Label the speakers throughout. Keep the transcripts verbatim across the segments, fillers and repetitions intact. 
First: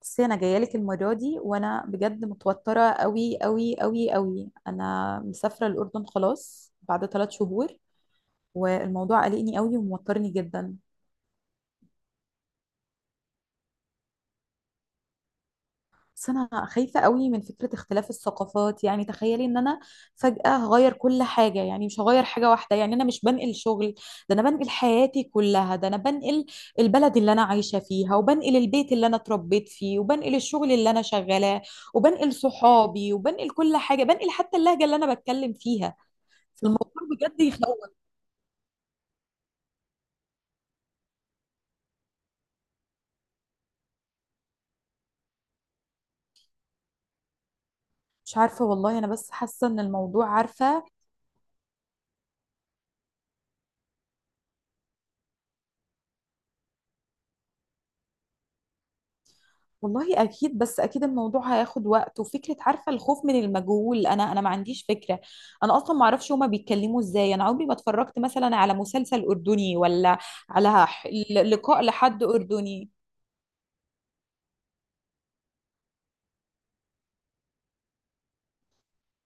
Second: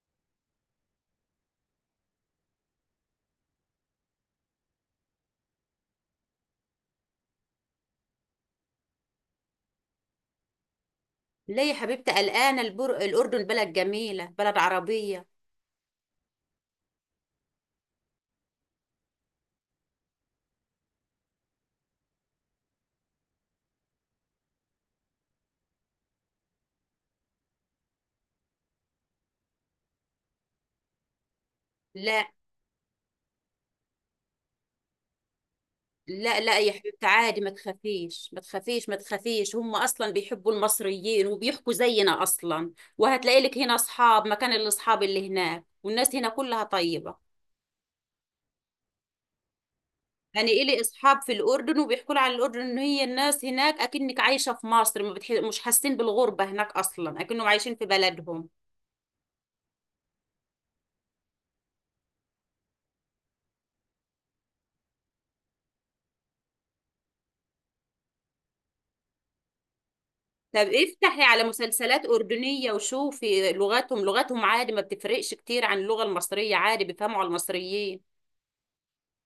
Speaker 1: بس انا جايه لك المره دي، وانا بجد متوتره قوي قوي قوي قوي. انا مسافره الاردن خلاص بعد ثلاث شهور، والموضوع قلقني قوي وموترني جدا.
Speaker 2: ليه يا حبيبتي قلقانة البر... الأردن بلد جميلة، بلد عربية.
Speaker 1: بس انا خايفه قوي من فكره اختلاف الثقافات. يعني تخيلي ان انا فجاه هغير كل حاجه، يعني مش هغير حاجه واحده، يعني انا مش بنقل شغل، ده انا بنقل حياتي كلها. ده انا بنقل البلد اللي انا عايشه فيها، وبنقل البيت اللي انا اتربيت فيه، وبنقل الشغل اللي انا شغالاه،
Speaker 2: لا
Speaker 1: وبنقل صحابي، وبنقل كل حاجه، بنقل حتى اللهجه اللي انا بتكلم فيها.
Speaker 2: لا لا يا
Speaker 1: فالموضوع
Speaker 2: حبيبتي، عادي،
Speaker 1: بجد
Speaker 2: ما
Speaker 1: يخوف.
Speaker 2: تخافيش ما تخافيش ما تخافيش. هم أصلا بيحبوا المصريين وبيحكوا زينا أصلا. وهتلاقي لك هنا أصحاب مكان الأصحاب اللي هناك، والناس هنا كلها طيبة.
Speaker 1: مش عارفه والله، انا بس حاسه ان الموضوع،
Speaker 2: أنا إلي
Speaker 1: عارفه.
Speaker 2: أصحاب في الأردن وبيحكوا لي على الأردن إن هي الناس هناك أكنك عايشة في مصر، ما بتح... مش حاسين بالغربة هناك أصلا، أكنهم عايشين في بلدهم.
Speaker 1: والله اكيد، بس اكيد الموضوع هياخد وقت، وفكره، عارفه، الخوف من المجهول. انا انا ما عنديش فكره. انا اصلا ما اعرفش هما بيتكلموا ازاي. انا عمري ما اتفرجت مثلا على مسلسل اردني، ولا
Speaker 2: طب
Speaker 1: على ح-
Speaker 2: افتحي على
Speaker 1: ل- لقاء
Speaker 2: مسلسلات
Speaker 1: لحد
Speaker 2: أردنية
Speaker 1: اردني.
Speaker 2: وشوفي لغتهم لغتهم عادي، ما بتفرقش كتير عن اللغة المصرية، عادي بيفهموا على المصريين.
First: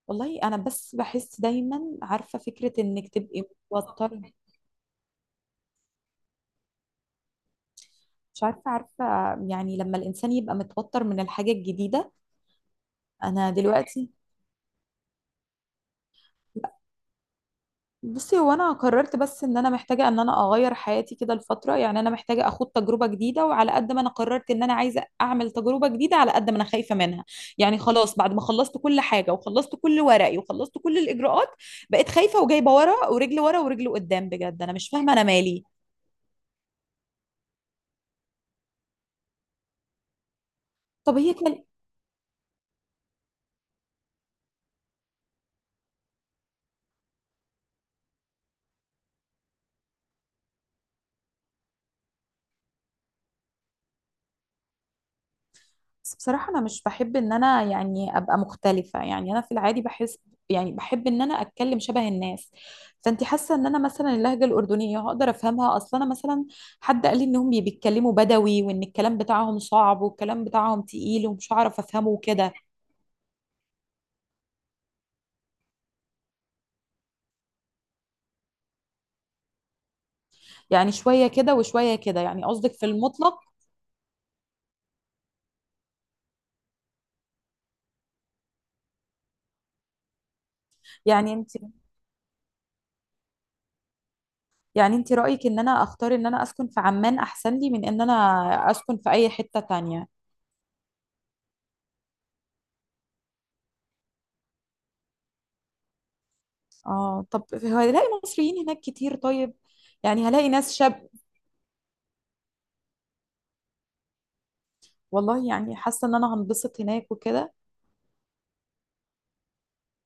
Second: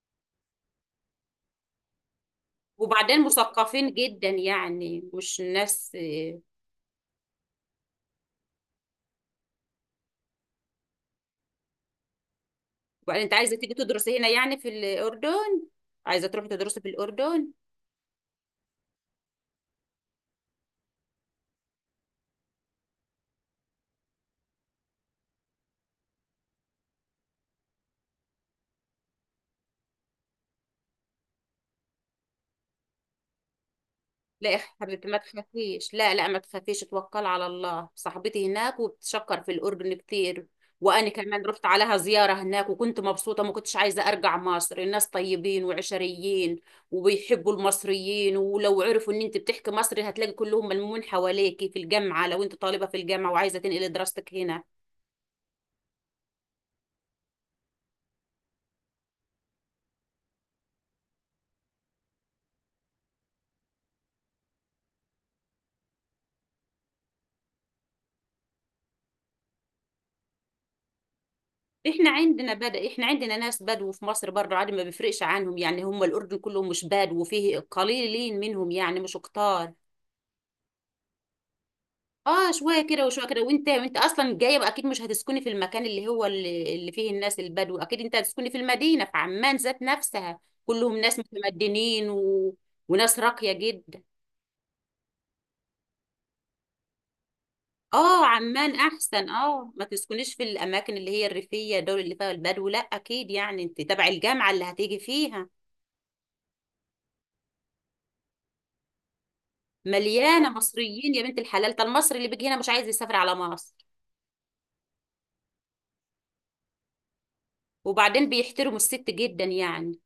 Speaker 1: والله انا بس بحس دايما، عارفه فكره انك
Speaker 2: وبعدين
Speaker 1: تبقي
Speaker 2: مثقفين
Speaker 1: متوتره.
Speaker 2: جدا، يعني مش ناس.
Speaker 1: مش عارفه، عارفه، يعني لما الانسان يبقى متوتر من الحاجه الجديده.
Speaker 2: وبعدين انت
Speaker 1: انا
Speaker 2: عايزة تيجي
Speaker 1: دلوقتي،
Speaker 2: تدرسي هنا يعني في الأردن؟ عايزة تروحي تدرسي في الأردن؟
Speaker 1: بصي، هو انا قررت بس ان انا محتاجه ان انا اغير حياتي كده الفتره. يعني انا محتاجه اخد تجربه جديده، وعلى قد ما انا قررت ان انا عايزه اعمل تجربه جديده، على قد ما انا خايفه منها. يعني خلاص بعد ما خلصت كل حاجه، وخلصت كل ورقي، وخلصت كل الاجراءات، بقيت خايفه، وجايبه ورا ورجل ورا ورجل قدام.
Speaker 2: لا يا
Speaker 1: بجد انا مش
Speaker 2: حبيبتي،
Speaker 1: فاهمه
Speaker 2: ما
Speaker 1: انا مالي.
Speaker 2: تخافيش، لا لا ما تخافيش، توكل على الله. صاحبتي هناك وبتشكر في الأردن كتير، وأنا
Speaker 1: طب هي
Speaker 2: كمان
Speaker 1: كان.
Speaker 2: رحت عليها زيارة هناك وكنت مبسوطة ما كنتش عايزة أرجع مصر. الناس طيبين وعشريين، وبيحبوا المصريين، ولو عرفوا إن أنت بتحكي مصري هتلاقي كلهم ملمومين حواليكي في الجامعة، لو أنت طالبة في الجامعة وعايزة تنقلي دراستك هنا.
Speaker 1: بس بصراحة أنا مش بحب إن أنا يعني أبقى مختلفة. يعني أنا في العادي بحس، يعني بحب إن أنا أتكلم شبه الناس. فأنت حاسة إن أنا مثلا اللهجة الأردنية هقدر أفهمها أصلا؟ أنا مثلا حد قال لي إنهم بي- بيتكلموا بدوي، وإن الكلام بتاعهم صعب، والكلام بتاعهم تقيل ومش هعرف أفهمه
Speaker 2: إحنا عندنا
Speaker 1: وكده.
Speaker 2: بدأ إحنا عندنا ناس بدو في مصر برضه، عادي، ما بيفرقش عنهم، يعني هم الأردن كلهم مش بدو، وفيه قليلين منهم يعني، مش كتار.
Speaker 1: يعني شوية كده وشوية كده، يعني
Speaker 2: اه،
Speaker 1: قصدك في
Speaker 2: شويه كده وشويه
Speaker 1: المطلق.
Speaker 2: كده، وانت وانت اصلا جايه بقى اكيد مش هتسكني في المكان اللي هو اللي, اللي فيه الناس البدو، اكيد انت هتسكني في المدينه في عمان ذات نفسها. كلهم ناس
Speaker 1: يعني أنت،
Speaker 2: متمدنين و... وناس راقيه جدا.
Speaker 1: يعني أنت رأيك إن أنا أختار إن أنا أسكن في عمان أحسن لي من إن أنا
Speaker 2: اه عمان
Speaker 1: أسكن في
Speaker 2: احسن،
Speaker 1: أي حتة
Speaker 2: اه، ما
Speaker 1: تانية؟
Speaker 2: تسكنيش في الاماكن اللي هي الريفيه دول اللي فيها البدو، لا اكيد يعني انت تبع الجامعه اللي هتيجي فيها.
Speaker 1: اه، طب هلاقي مصريين هناك كتير طيب؟ يعني
Speaker 2: مليانه
Speaker 1: هلاقي ناس شاب.
Speaker 2: مصريين يا بنت الحلال، ده المصري اللي بيجي هنا مش عايز يسافر على مصر.
Speaker 1: والله يعني حاسه ان انا هنبسط هناك وكده.
Speaker 2: وبعدين بيحترموا الست جدا، يعني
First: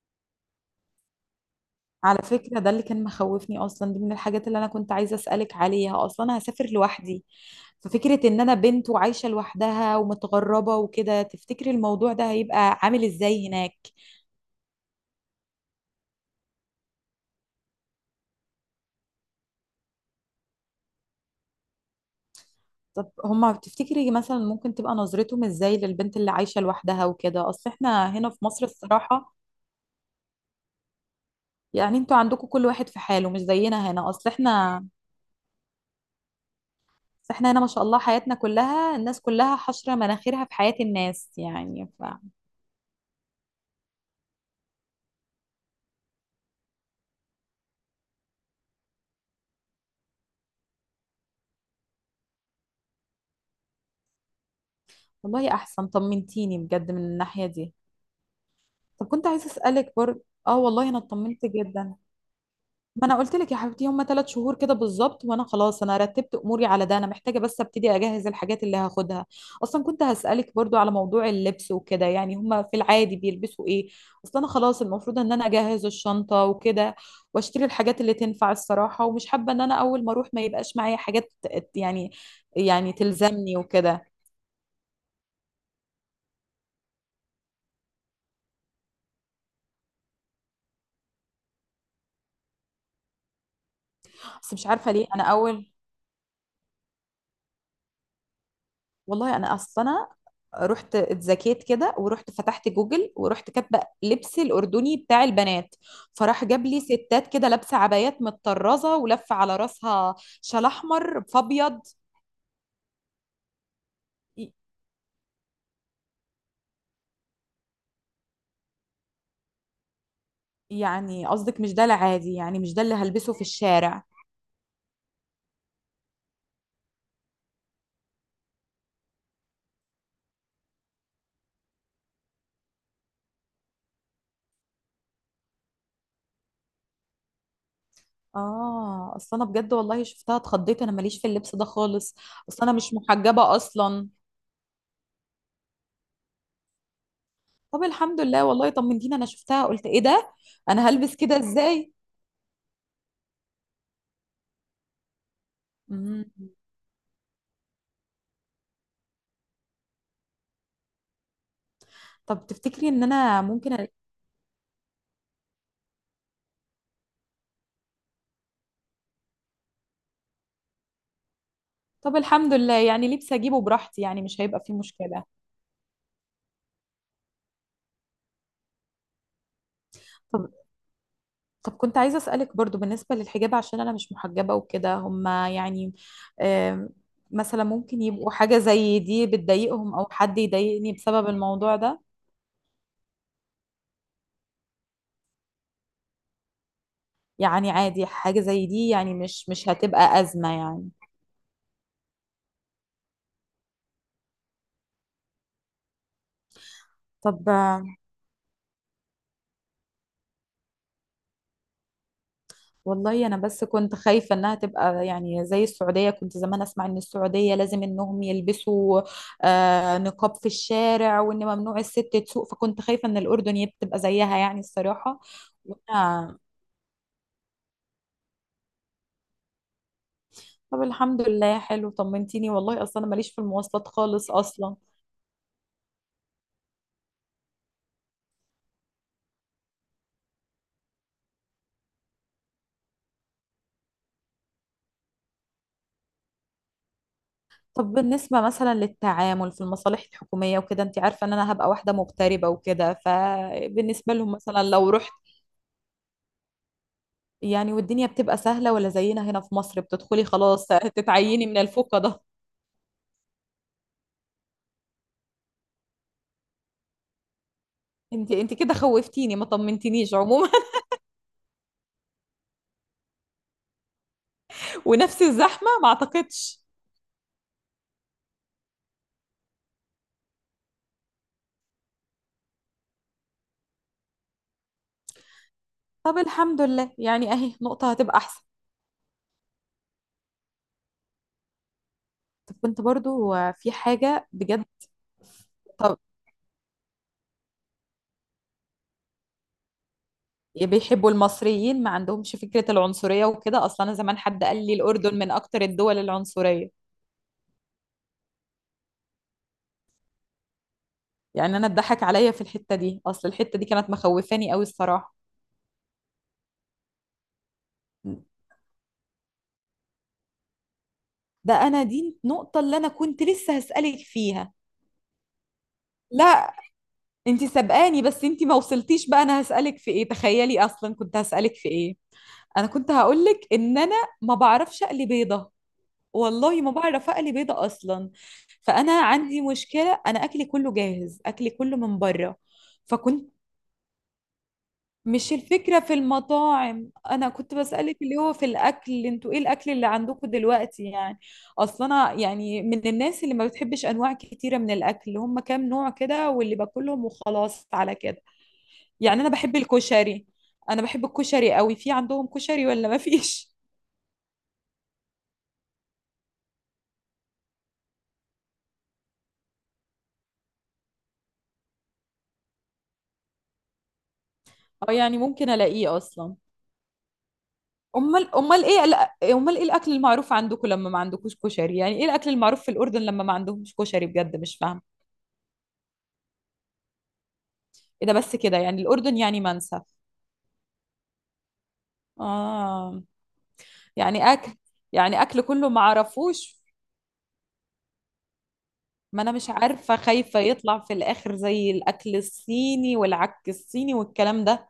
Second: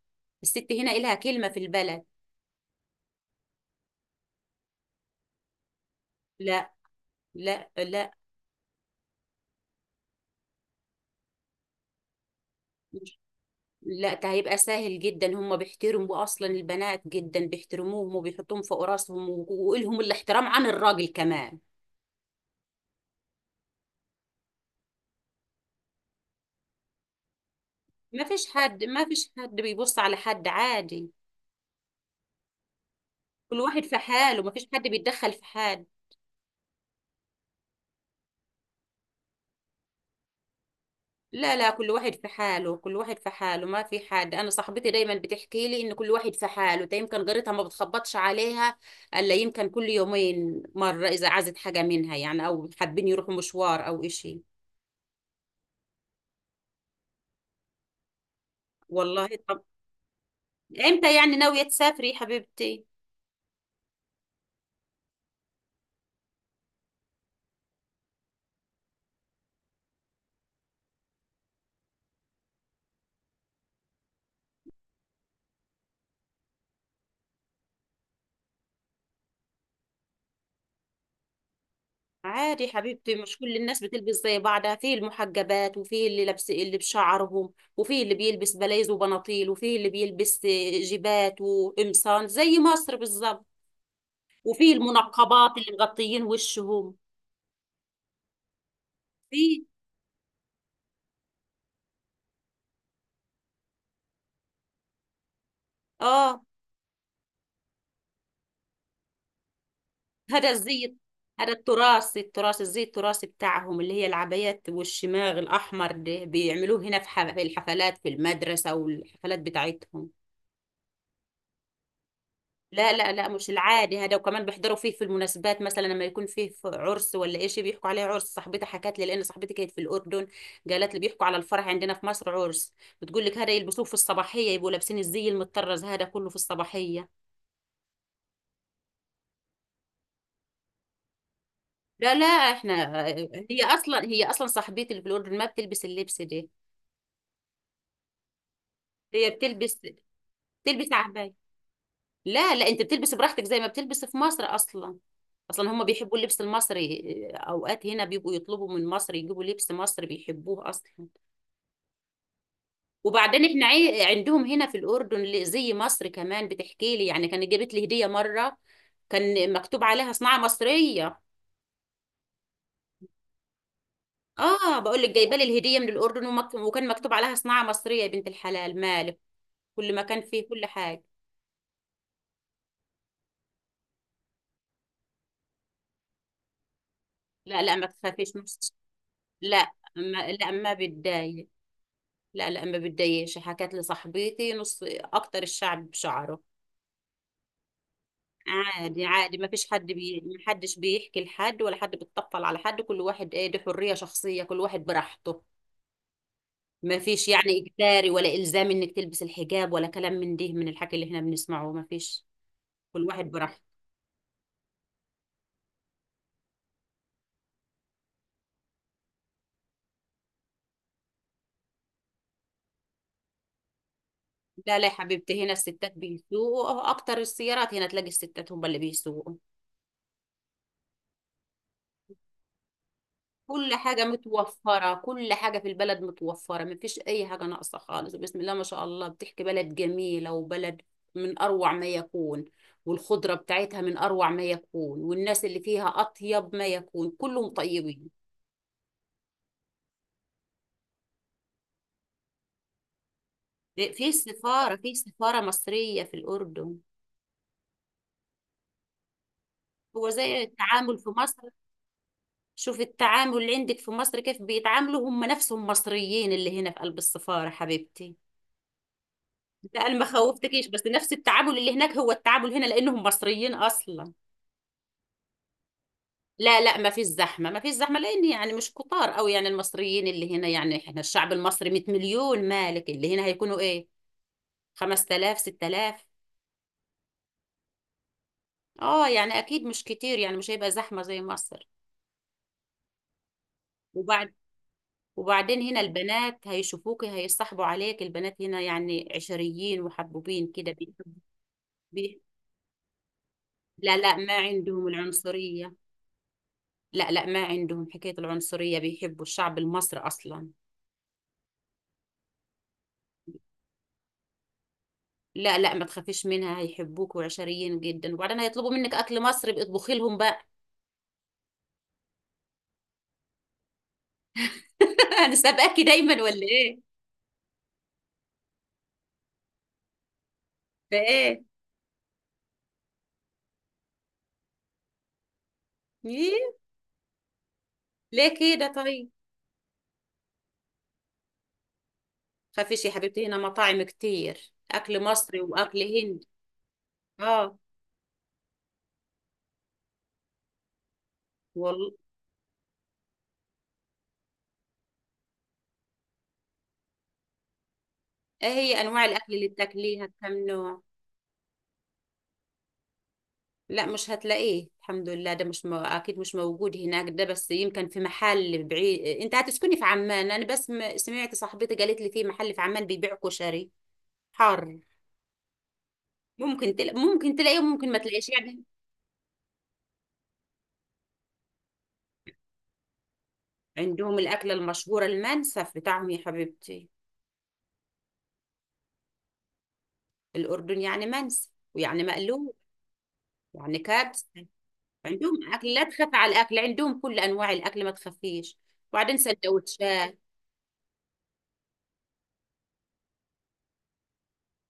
Speaker 2: الست هنا إلها كلمه في البلد.
Speaker 1: على فكره، ده اللي كان مخوفني اصلا، دي من الحاجات اللي انا كنت عايزه اسالك عليها، اصلا انا هسافر
Speaker 2: لا
Speaker 1: لوحدي.
Speaker 2: لا لا
Speaker 1: ففكره ان انا بنت وعايشه لوحدها ومتغربه وكده، تفتكري الموضوع ده هيبقى عامل ازاي هناك؟
Speaker 2: لا، ده هيبقى سهل جدا، هم بيحترموا اصلا البنات جدا، بيحترموهم وبيحطوهم فوق راسهم، و- ولهم الاحترام عن الراجل كمان.
Speaker 1: طب هما تفتكري مثلا ممكن تبقى نظرتهم ازاي للبنت اللي عايشه لوحدها وكده؟ اصل احنا
Speaker 2: ما
Speaker 1: هنا في
Speaker 2: فيش
Speaker 1: مصر
Speaker 2: حد ما فيش
Speaker 1: الصراحه،
Speaker 2: حد بيبص على حد، عادي،
Speaker 1: يعني انتوا عندكم كل واحد في حاله، مش
Speaker 2: كل واحد
Speaker 1: زينا
Speaker 2: في
Speaker 1: هنا. اصل
Speaker 2: حاله، ما فيش حد
Speaker 1: احنا،
Speaker 2: بيتدخل في حد.
Speaker 1: بس احنا هنا ما شاء الله حياتنا كلها الناس كلها حشرة مناخيرها في حياة الناس،
Speaker 2: لا لا،
Speaker 1: يعني
Speaker 2: كل
Speaker 1: ف.
Speaker 2: واحد في حاله كل واحد في حاله ما في حد. انا صاحبتي دايما بتحكي لي ان كل واحد في حاله، ده يمكن جارتها ما بتخبطش عليها الا يمكن كل يومين مره، اذا عازت حاجه منها يعني، او حابين يروحوا مشوار او اشي.
Speaker 1: والله احسن، طمنتيني بجد من الناحية دي. طب كنت
Speaker 2: والله.
Speaker 1: عايزة
Speaker 2: طب
Speaker 1: اسألك برضه، اه والله انا
Speaker 2: امتى يعني
Speaker 1: اطمنت
Speaker 2: ناوية
Speaker 1: جدا.
Speaker 2: تسافري يا حبيبتي؟
Speaker 1: ما انا قلت لك يا حبيبتي، هما ثلاث شهور كده بالظبط، وانا خلاص انا رتبت اموري على ده. انا محتاجه بس ابتدي اجهز الحاجات اللي هاخدها. اصلا كنت هسالك برضو على موضوع اللبس وكده، يعني هما في العادي بيلبسوا ايه؟ اصلا انا خلاص المفروض ان انا اجهز الشنطه وكده، واشتري الحاجات اللي تنفع الصراحه، ومش حابه ان انا اول ما اروح ما يبقاش معايا حاجات. يعني،
Speaker 2: عادي يا
Speaker 1: يعني
Speaker 2: حبيبتي، مش كل
Speaker 1: تلزمني
Speaker 2: الناس
Speaker 1: وكده.
Speaker 2: بتلبس زي بعضها، فيه المحجبات، وفيه اللي لابس اللي بشعرهم، وفيه اللي بيلبس بلايز وبناطيل، وفيه اللي بيلبس جيبات وقمصان زي مصر بالظبط،
Speaker 1: بس مش
Speaker 2: وفيه
Speaker 1: عارفه ليه انا
Speaker 2: المنقبات
Speaker 1: اول،
Speaker 2: اللي مغطيين وشهم.
Speaker 1: والله انا
Speaker 2: فيه،
Speaker 1: اصلا رحت اتزكيت كده، ورحت فتحت جوجل، ورحت كاتبه لبس الاردني بتاع البنات،
Speaker 2: اه،
Speaker 1: فراح جاب لي ستات كده لابسه عبايات متطرزه ولفه على راسها،
Speaker 2: هذا
Speaker 1: شال
Speaker 2: الزي،
Speaker 1: احمر
Speaker 2: هذا
Speaker 1: فابيض.
Speaker 2: التراث التراث الزي التراثي بتاعهم، اللي هي
Speaker 1: ي-
Speaker 2: العبايات والشماغ الأحمر. ده بيعملوه هنا في ح- في الحفلات، في المدرسة والحفلات بتاعتهم.
Speaker 1: يعني قصدك مش ده العادي، يعني مش ده
Speaker 2: لا
Speaker 1: اللي
Speaker 2: لا لا،
Speaker 1: هلبسه في
Speaker 2: مش العادي
Speaker 1: الشارع؟
Speaker 2: هذا، وكمان بيحضروا فيه في المناسبات، مثلا لما يكون فيه في عرس ولا شيء بيحكوا عليه عرس. صاحبتي حكت لي، لان صاحبتي كانت في الاردن، قالت لي بيحكوا على الفرح عندنا في مصر عرس. بتقول لك هذا يلبسوه في الصباحيه، يبقوا لابسين الزي المطرز هذا كله في الصباحيه.
Speaker 1: اه، اصل انا بجد والله شفتها اتخضيت، انا ماليش في اللبس ده
Speaker 2: لا
Speaker 1: خالص،
Speaker 2: لا
Speaker 1: اصل انا مش
Speaker 2: احنا،
Speaker 1: محجبه
Speaker 2: هي اصلا
Speaker 1: اصلا.
Speaker 2: هي اصلا صاحبتي اللي في الاردن ما بتلبس اللبس ده،
Speaker 1: طب الحمد لله، والله طمنتيني، انا
Speaker 2: هي
Speaker 1: شفتها
Speaker 2: بتلبس
Speaker 1: قلت ايه ده، انا
Speaker 2: بتلبس
Speaker 1: هلبس
Speaker 2: عباية.
Speaker 1: كده ازاي!
Speaker 2: لا لا، انت بتلبس براحتك زي ما بتلبس في مصر اصلا. اصلا هم بيحبوا
Speaker 1: مم.
Speaker 2: اللبس المصري، آه، اوقات هنا بيبقوا يطلبوا من مصر يجيبوا لبس مصري، بيحبوه اصلا.
Speaker 1: طب تفتكري ان انا
Speaker 2: وبعدين احنا
Speaker 1: ممكن أ...
Speaker 2: عي- عندهم هنا في الاردن ل- زي مصر، كمان بتحكي لي يعني كانت جابت لي هديه مره كان مكتوب عليها صناعه مصريه.
Speaker 1: طب الحمد لله، يعني لبس اجيبه براحتي، يعني مش هيبقى فيه
Speaker 2: اه، بقول لك
Speaker 1: مشكلة.
Speaker 2: جايبه لي الهديه من الاردن ومك... وكان مكتوب عليها صناعه مصريه، يا بنت الحلال مالك، كل مكان فيه
Speaker 1: طب،
Speaker 2: كل حاجه.
Speaker 1: طب كنت عايزة اسألك برضو بالنسبة للحجاب، عشان انا مش محجبة وكده، هما يعني، آم،
Speaker 2: لا
Speaker 1: مثلا
Speaker 2: لا ما
Speaker 1: ممكن يبقوا
Speaker 2: تخافيش،
Speaker 1: حاجة
Speaker 2: مش-
Speaker 1: زي دي
Speaker 2: لا
Speaker 1: بتضايقهم، او
Speaker 2: ما...
Speaker 1: حد
Speaker 2: لا ما
Speaker 1: يضايقني بسبب
Speaker 2: بتضايق،
Speaker 1: الموضوع ده؟
Speaker 2: لا لا ما بتضايقش، حكت لي صاحبتي نص اكتر الشعب بشعره.
Speaker 1: يعني عادي حاجة زي دي،
Speaker 2: عادي،
Speaker 1: يعني
Speaker 2: عادي، ما
Speaker 1: مش
Speaker 2: فيش
Speaker 1: مش
Speaker 2: حد بي...
Speaker 1: هتبقى
Speaker 2: ما
Speaker 1: أزمة
Speaker 2: حدش
Speaker 1: يعني.
Speaker 2: بيحكي لحد ولا حد بيتطفل على حد، كل واحد ايه دي حرية شخصية، كل واحد براحته، ما فيش
Speaker 1: طب،
Speaker 2: يعني اجباري ولا الزام انك تلبس الحجاب ولا كلام من ده من الحكي اللي احنا بنسمعه، ما فيش، كل واحد
Speaker 1: والله انا
Speaker 2: براحته.
Speaker 1: بس كنت خايفه انها تبقى يعني زي السعوديه. كنت زمان اسمع ان السعوديه لازم انهم يلبسوا آه، نقاب في الشارع، وان ممنوع الست تسوق، فكنت خايفه ان الاردن يب- تبقى زيها يعني
Speaker 2: لا لا يا
Speaker 1: الصراحه.
Speaker 2: حبيبتي، هنا الستات
Speaker 1: وأنا-
Speaker 2: بيسوقوا اكتر، السيارات هنا تلاقي الستات هم اللي بيسوقوا.
Speaker 1: طب الحمد لله، حلو طمنتيني، والله اصلا انا ماليش في
Speaker 2: كل
Speaker 1: المواصلات
Speaker 2: حاجة
Speaker 1: خالص اصلا.
Speaker 2: متوفرة، كل حاجة في البلد متوفرة، مفيش أي حاجة ناقصة خالص، بسم الله ما شاء الله، بتحكي بلد جميلة، وبلد من أروع ما يكون، والخضرة بتاعتها من أروع ما يكون، والناس اللي فيها أطيب ما يكون، كلهم
Speaker 1: طب
Speaker 2: طيبين.
Speaker 1: بالنسبه مثلا للتعامل في المصالح الحكوميه وكده، انت عارفه ان انا هبقى واحده مغتربه وكده،
Speaker 2: في
Speaker 1: فبالنسبه لهم مثلا
Speaker 2: سفارة
Speaker 1: لو
Speaker 2: في
Speaker 1: رحت،
Speaker 2: سفارة مصرية في الأردن.
Speaker 1: يعني والدنيا بتبقى سهلة ولا زينا هنا في مصر
Speaker 2: هو
Speaker 1: بتدخلي
Speaker 2: زي
Speaker 1: خلاص
Speaker 2: التعامل في
Speaker 1: تتعيني
Speaker 2: مصر،
Speaker 1: من الفوقة ده؟
Speaker 2: شوف التعامل اللي عندك في مصر كيف بيتعاملوا، هم نفسهم مصريين اللي هنا في قلب السفارة حبيبتي.
Speaker 1: انت انت كده خوفتيني، ما
Speaker 2: لا انا ما
Speaker 1: طمنتنيش عموما.
Speaker 2: خوفتكيش، بس نفس التعامل اللي هناك هو التعامل هنا لانهم مصريين اصلا.
Speaker 1: ونفس الزحمة ما
Speaker 2: لا
Speaker 1: اعتقدش.
Speaker 2: لا ما فيش زحمه، ما فيش زحمه، لان يعني مش كتار قوي يعني المصريين اللي هنا، يعني احنا الشعب المصري 100 مليون مالك، اللي هنا هيكونوا ايه، خمس آلاف ست آلاف.
Speaker 1: طب الحمد لله، يعني اهي نقطة هتبقى احسن.
Speaker 2: اه يعني اكيد مش كتير، يعني مش هيبقى زحمه زي مصر.
Speaker 1: طب كنت برضو في حاجة
Speaker 2: وبعد
Speaker 1: بجد.
Speaker 2: وبعدين هنا
Speaker 1: طب
Speaker 2: البنات هيشوفوكي هيصاحبوا عليك، البنات هنا يعني عشريين محبوبين كده
Speaker 1: بيحبوا
Speaker 2: بيحبوا.
Speaker 1: المصريين، ما
Speaker 2: بيح-
Speaker 1: عندهمش فكرة العنصرية وكده؟ اصلا انا
Speaker 2: لا لا
Speaker 1: زمان
Speaker 2: ما
Speaker 1: حد قال لي
Speaker 2: عندهم
Speaker 1: الاردن من اكتر
Speaker 2: العنصريه،
Speaker 1: الدول العنصرية.
Speaker 2: لا لا ما عندهم حكاية العنصرية، بيحبوا الشعب المصري أصلا.
Speaker 1: يعني انا اتضحك عليا في الحتة دي، اصل الحتة دي كانت مخوفاني قوي الصراحة.
Speaker 2: لا لا ما تخافيش منها، هيحبوك وعشريين جدا، وبعدين هيطلبوا منك أكل مصري، بقى اطبخي لهم بقى.
Speaker 1: ده انا دي النقطة اللي انا كنت لسه هسألك فيها.
Speaker 2: أنا سابقاكي دايما ولا
Speaker 1: لا،
Speaker 2: إيه؟
Speaker 1: انتي سبقاني، بس انتي ما وصلتيش بقى. انا هسألك في ايه تخيلي، اصلا كنت
Speaker 2: فإيه؟
Speaker 1: هسألك في ايه؟ انا كنت هقولك ان انا ما بعرفش اقلي بيضة،
Speaker 2: إيه؟
Speaker 1: والله ما بعرف اقلي بيضة اصلا.
Speaker 2: ليه كده
Speaker 1: فانا
Speaker 2: طيب؟
Speaker 1: عندي مشكلة، انا اكلي كله جاهز، اكلي كله من بره.
Speaker 2: خافيش يا حبيبتي،
Speaker 1: فكنت،
Speaker 2: هنا مطاعم كتير أكل
Speaker 1: مش
Speaker 2: مصري وأكل
Speaker 1: الفكرة في
Speaker 2: هندي.
Speaker 1: المطاعم، انا كنت
Speaker 2: آه،
Speaker 1: بسألك اللي هو في الاكل، انتوا ايه الاكل اللي عندكم دلوقتي يعني؟ اصلا
Speaker 2: والله.
Speaker 1: انا يعني من الناس اللي ما بتحبش انواع كتيرة من الاكل، هم كام نوع كده واللي باكلهم، وخلاص على كده.
Speaker 2: إيه هي أنواع
Speaker 1: يعني انا
Speaker 2: الأكل اللي
Speaker 1: بحب
Speaker 2: بتاكليها،
Speaker 1: الكشري،
Speaker 2: كم نوع؟
Speaker 1: انا بحب الكشري قوي، في عندهم كشري ولا ما فيش؟
Speaker 2: لا مش هتلاقيه، الحمد لله، ده مش مو... اكيد مش موجود هناك، ده بس يمكن في محل بعيد، انت هتسكني في عمان، انا بس م- سمعت صاحبتي قالت لي في محل في عمان بيبيع كشري حار.
Speaker 1: اه، يعني ممكن الاقيه اصلا.
Speaker 2: ممكن تل... ممكن تلاقيه وممكن ما تلاقيش
Speaker 1: امال،
Speaker 2: يعني.
Speaker 1: امال ايه الأ- امال ايه الاكل المعروف عندكم لما ما عندكوش كشري؟ يعني ايه الاكل المعروف في الاردن لما ما عندهمش كشري؟
Speaker 2: عندهم
Speaker 1: بجد
Speaker 2: الاكله
Speaker 1: مش فاهم.
Speaker 2: المشهوره المنسف بتاعهم يا حبيبتي،
Speaker 1: ايه ده بس كده يعني الاردن يعني منسف!
Speaker 2: الاردن يعني منسف ويعني مقلوب،
Speaker 1: اه،
Speaker 2: يعني كبسه،
Speaker 1: يعني اكل، يعني اكل
Speaker 2: عندهم
Speaker 1: كله
Speaker 2: اكل،
Speaker 1: ما
Speaker 2: لا تخاف على الاكل،
Speaker 1: عرفوش.
Speaker 2: عندهم كل انواع الاكل ما تخافيش، وبعدين
Speaker 1: ما انا مش عارفه،
Speaker 2: سندوتشات.
Speaker 1: خايفه يطلع في الاخر زي الاكل الصيني والعك الصيني والكلام ده.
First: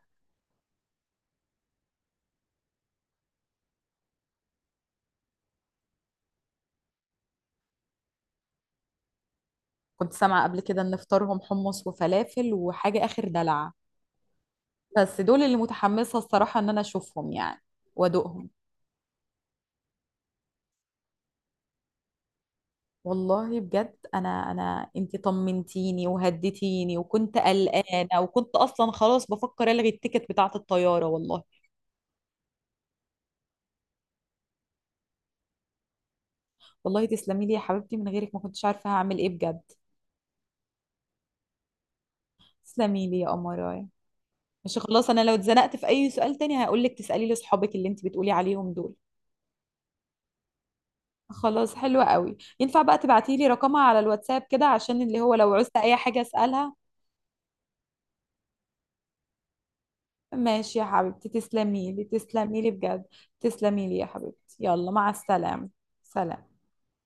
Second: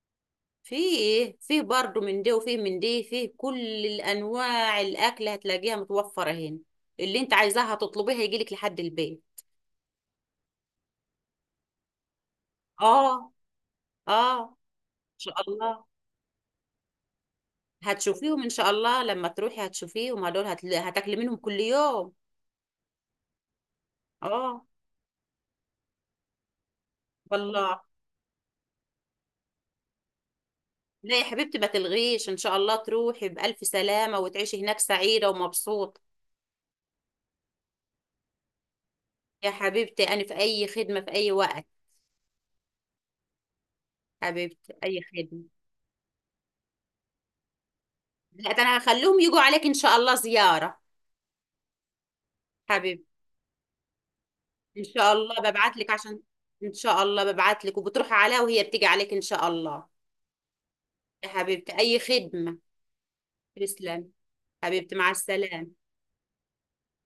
Speaker 2: فيه فيه برضه من دي وفيه من دي، فيه كل الانواع الاكل هتلاقيها متوفره هنا، اللي انت عايزاها هتطلبيها يجيلك لحد البيت.
Speaker 1: كنت سامعه قبل كده ان فطارهم حمص وفلافل وحاجه اخر
Speaker 2: اه،
Speaker 1: دلع،
Speaker 2: اه، ان
Speaker 1: بس
Speaker 2: شاء
Speaker 1: دول اللي
Speaker 2: الله
Speaker 1: متحمسة الصراحة ان انا اشوفهم يعني،
Speaker 2: هتشوفيهم، ان
Speaker 1: وادوقهم.
Speaker 2: شاء الله لما تروحي هتشوفيهم هدول، هتل... هتاكلي منهم كل يوم.
Speaker 1: والله بجد، انا
Speaker 2: اه،
Speaker 1: انا انتي طمنتيني وهديتيني، وكنت
Speaker 2: والله.
Speaker 1: قلقانة، وكنت اصلا خلاص بفكر الغي التيكت بتاعة الطيارة
Speaker 2: لا يا
Speaker 1: والله.
Speaker 2: حبيبتي ما تلغيش، ان شاء الله تروحي بالف سلامه وتعيشي هناك سعيده ومبسوطه.
Speaker 1: والله تسلمي لي يا حبيبتي، من غيرك ما كنتش عارفة هعمل ايه
Speaker 2: يا
Speaker 1: بجد.
Speaker 2: حبيبتي انا في اي خدمه في اي وقت،
Speaker 1: تسلمي لي يا قمراية.
Speaker 2: حبيبتي
Speaker 1: مش
Speaker 2: اي
Speaker 1: خلاص، انا لو
Speaker 2: خدمه.
Speaker 1: اتزنقت في اي سؤال تاني هقول لك تسألي لي اصحابك اللي انتي بتقولي
Speaker 2: لا ده
Speaker 1: عليهم
Speaker 2: انا
Speaker 1: دول.
Speaker 2: هخليهم يجوا عليك ان شاء الله زياره.
Speaker 1: خلاص حلوة قوي، ينفع بقى
Speaker 2: حبيبتي،
Speaker 1: تبعتي لي رقمها على الواتساب كده
Speaker 2: ان
Speaker 1: عشان
Speaker 2: شاء
Speaker 1: اللي هو
Speaker 2: الله
Speaker 1: لو
Speaker 2: ببعت
Speaker 1: عوزت
Speaker 2: لك
Speaker 1: اي
Speaker 2: عشان
Speaker 1: حاجة
Speaker 2: ان
Speaker 1: اسألها؟
Speaker 2: شاء الله ببعت لك وبتروحي عليها وهي بتيجي عليك ان شاء الله.
Speaker 1: ماشي يا
Speaker 2: يا
Speaker 1: حبيبتي،
Speaker 2: حبيبتي
Speaker 1: تسلمي
Speaker 2: اي
Speaker 1: لي،
Speaker 2: خدمة.
Speaker 1: تسلمي لي بجد. تسلمي لي يا
Speaker 2: تسلم
Speaker 1: حبيبتي، يلا
Speaker 2: حبيبتي،
Speaker 1: مع
Speaker 2: مع السلامة.
Speaker 1: السلامة. سلام.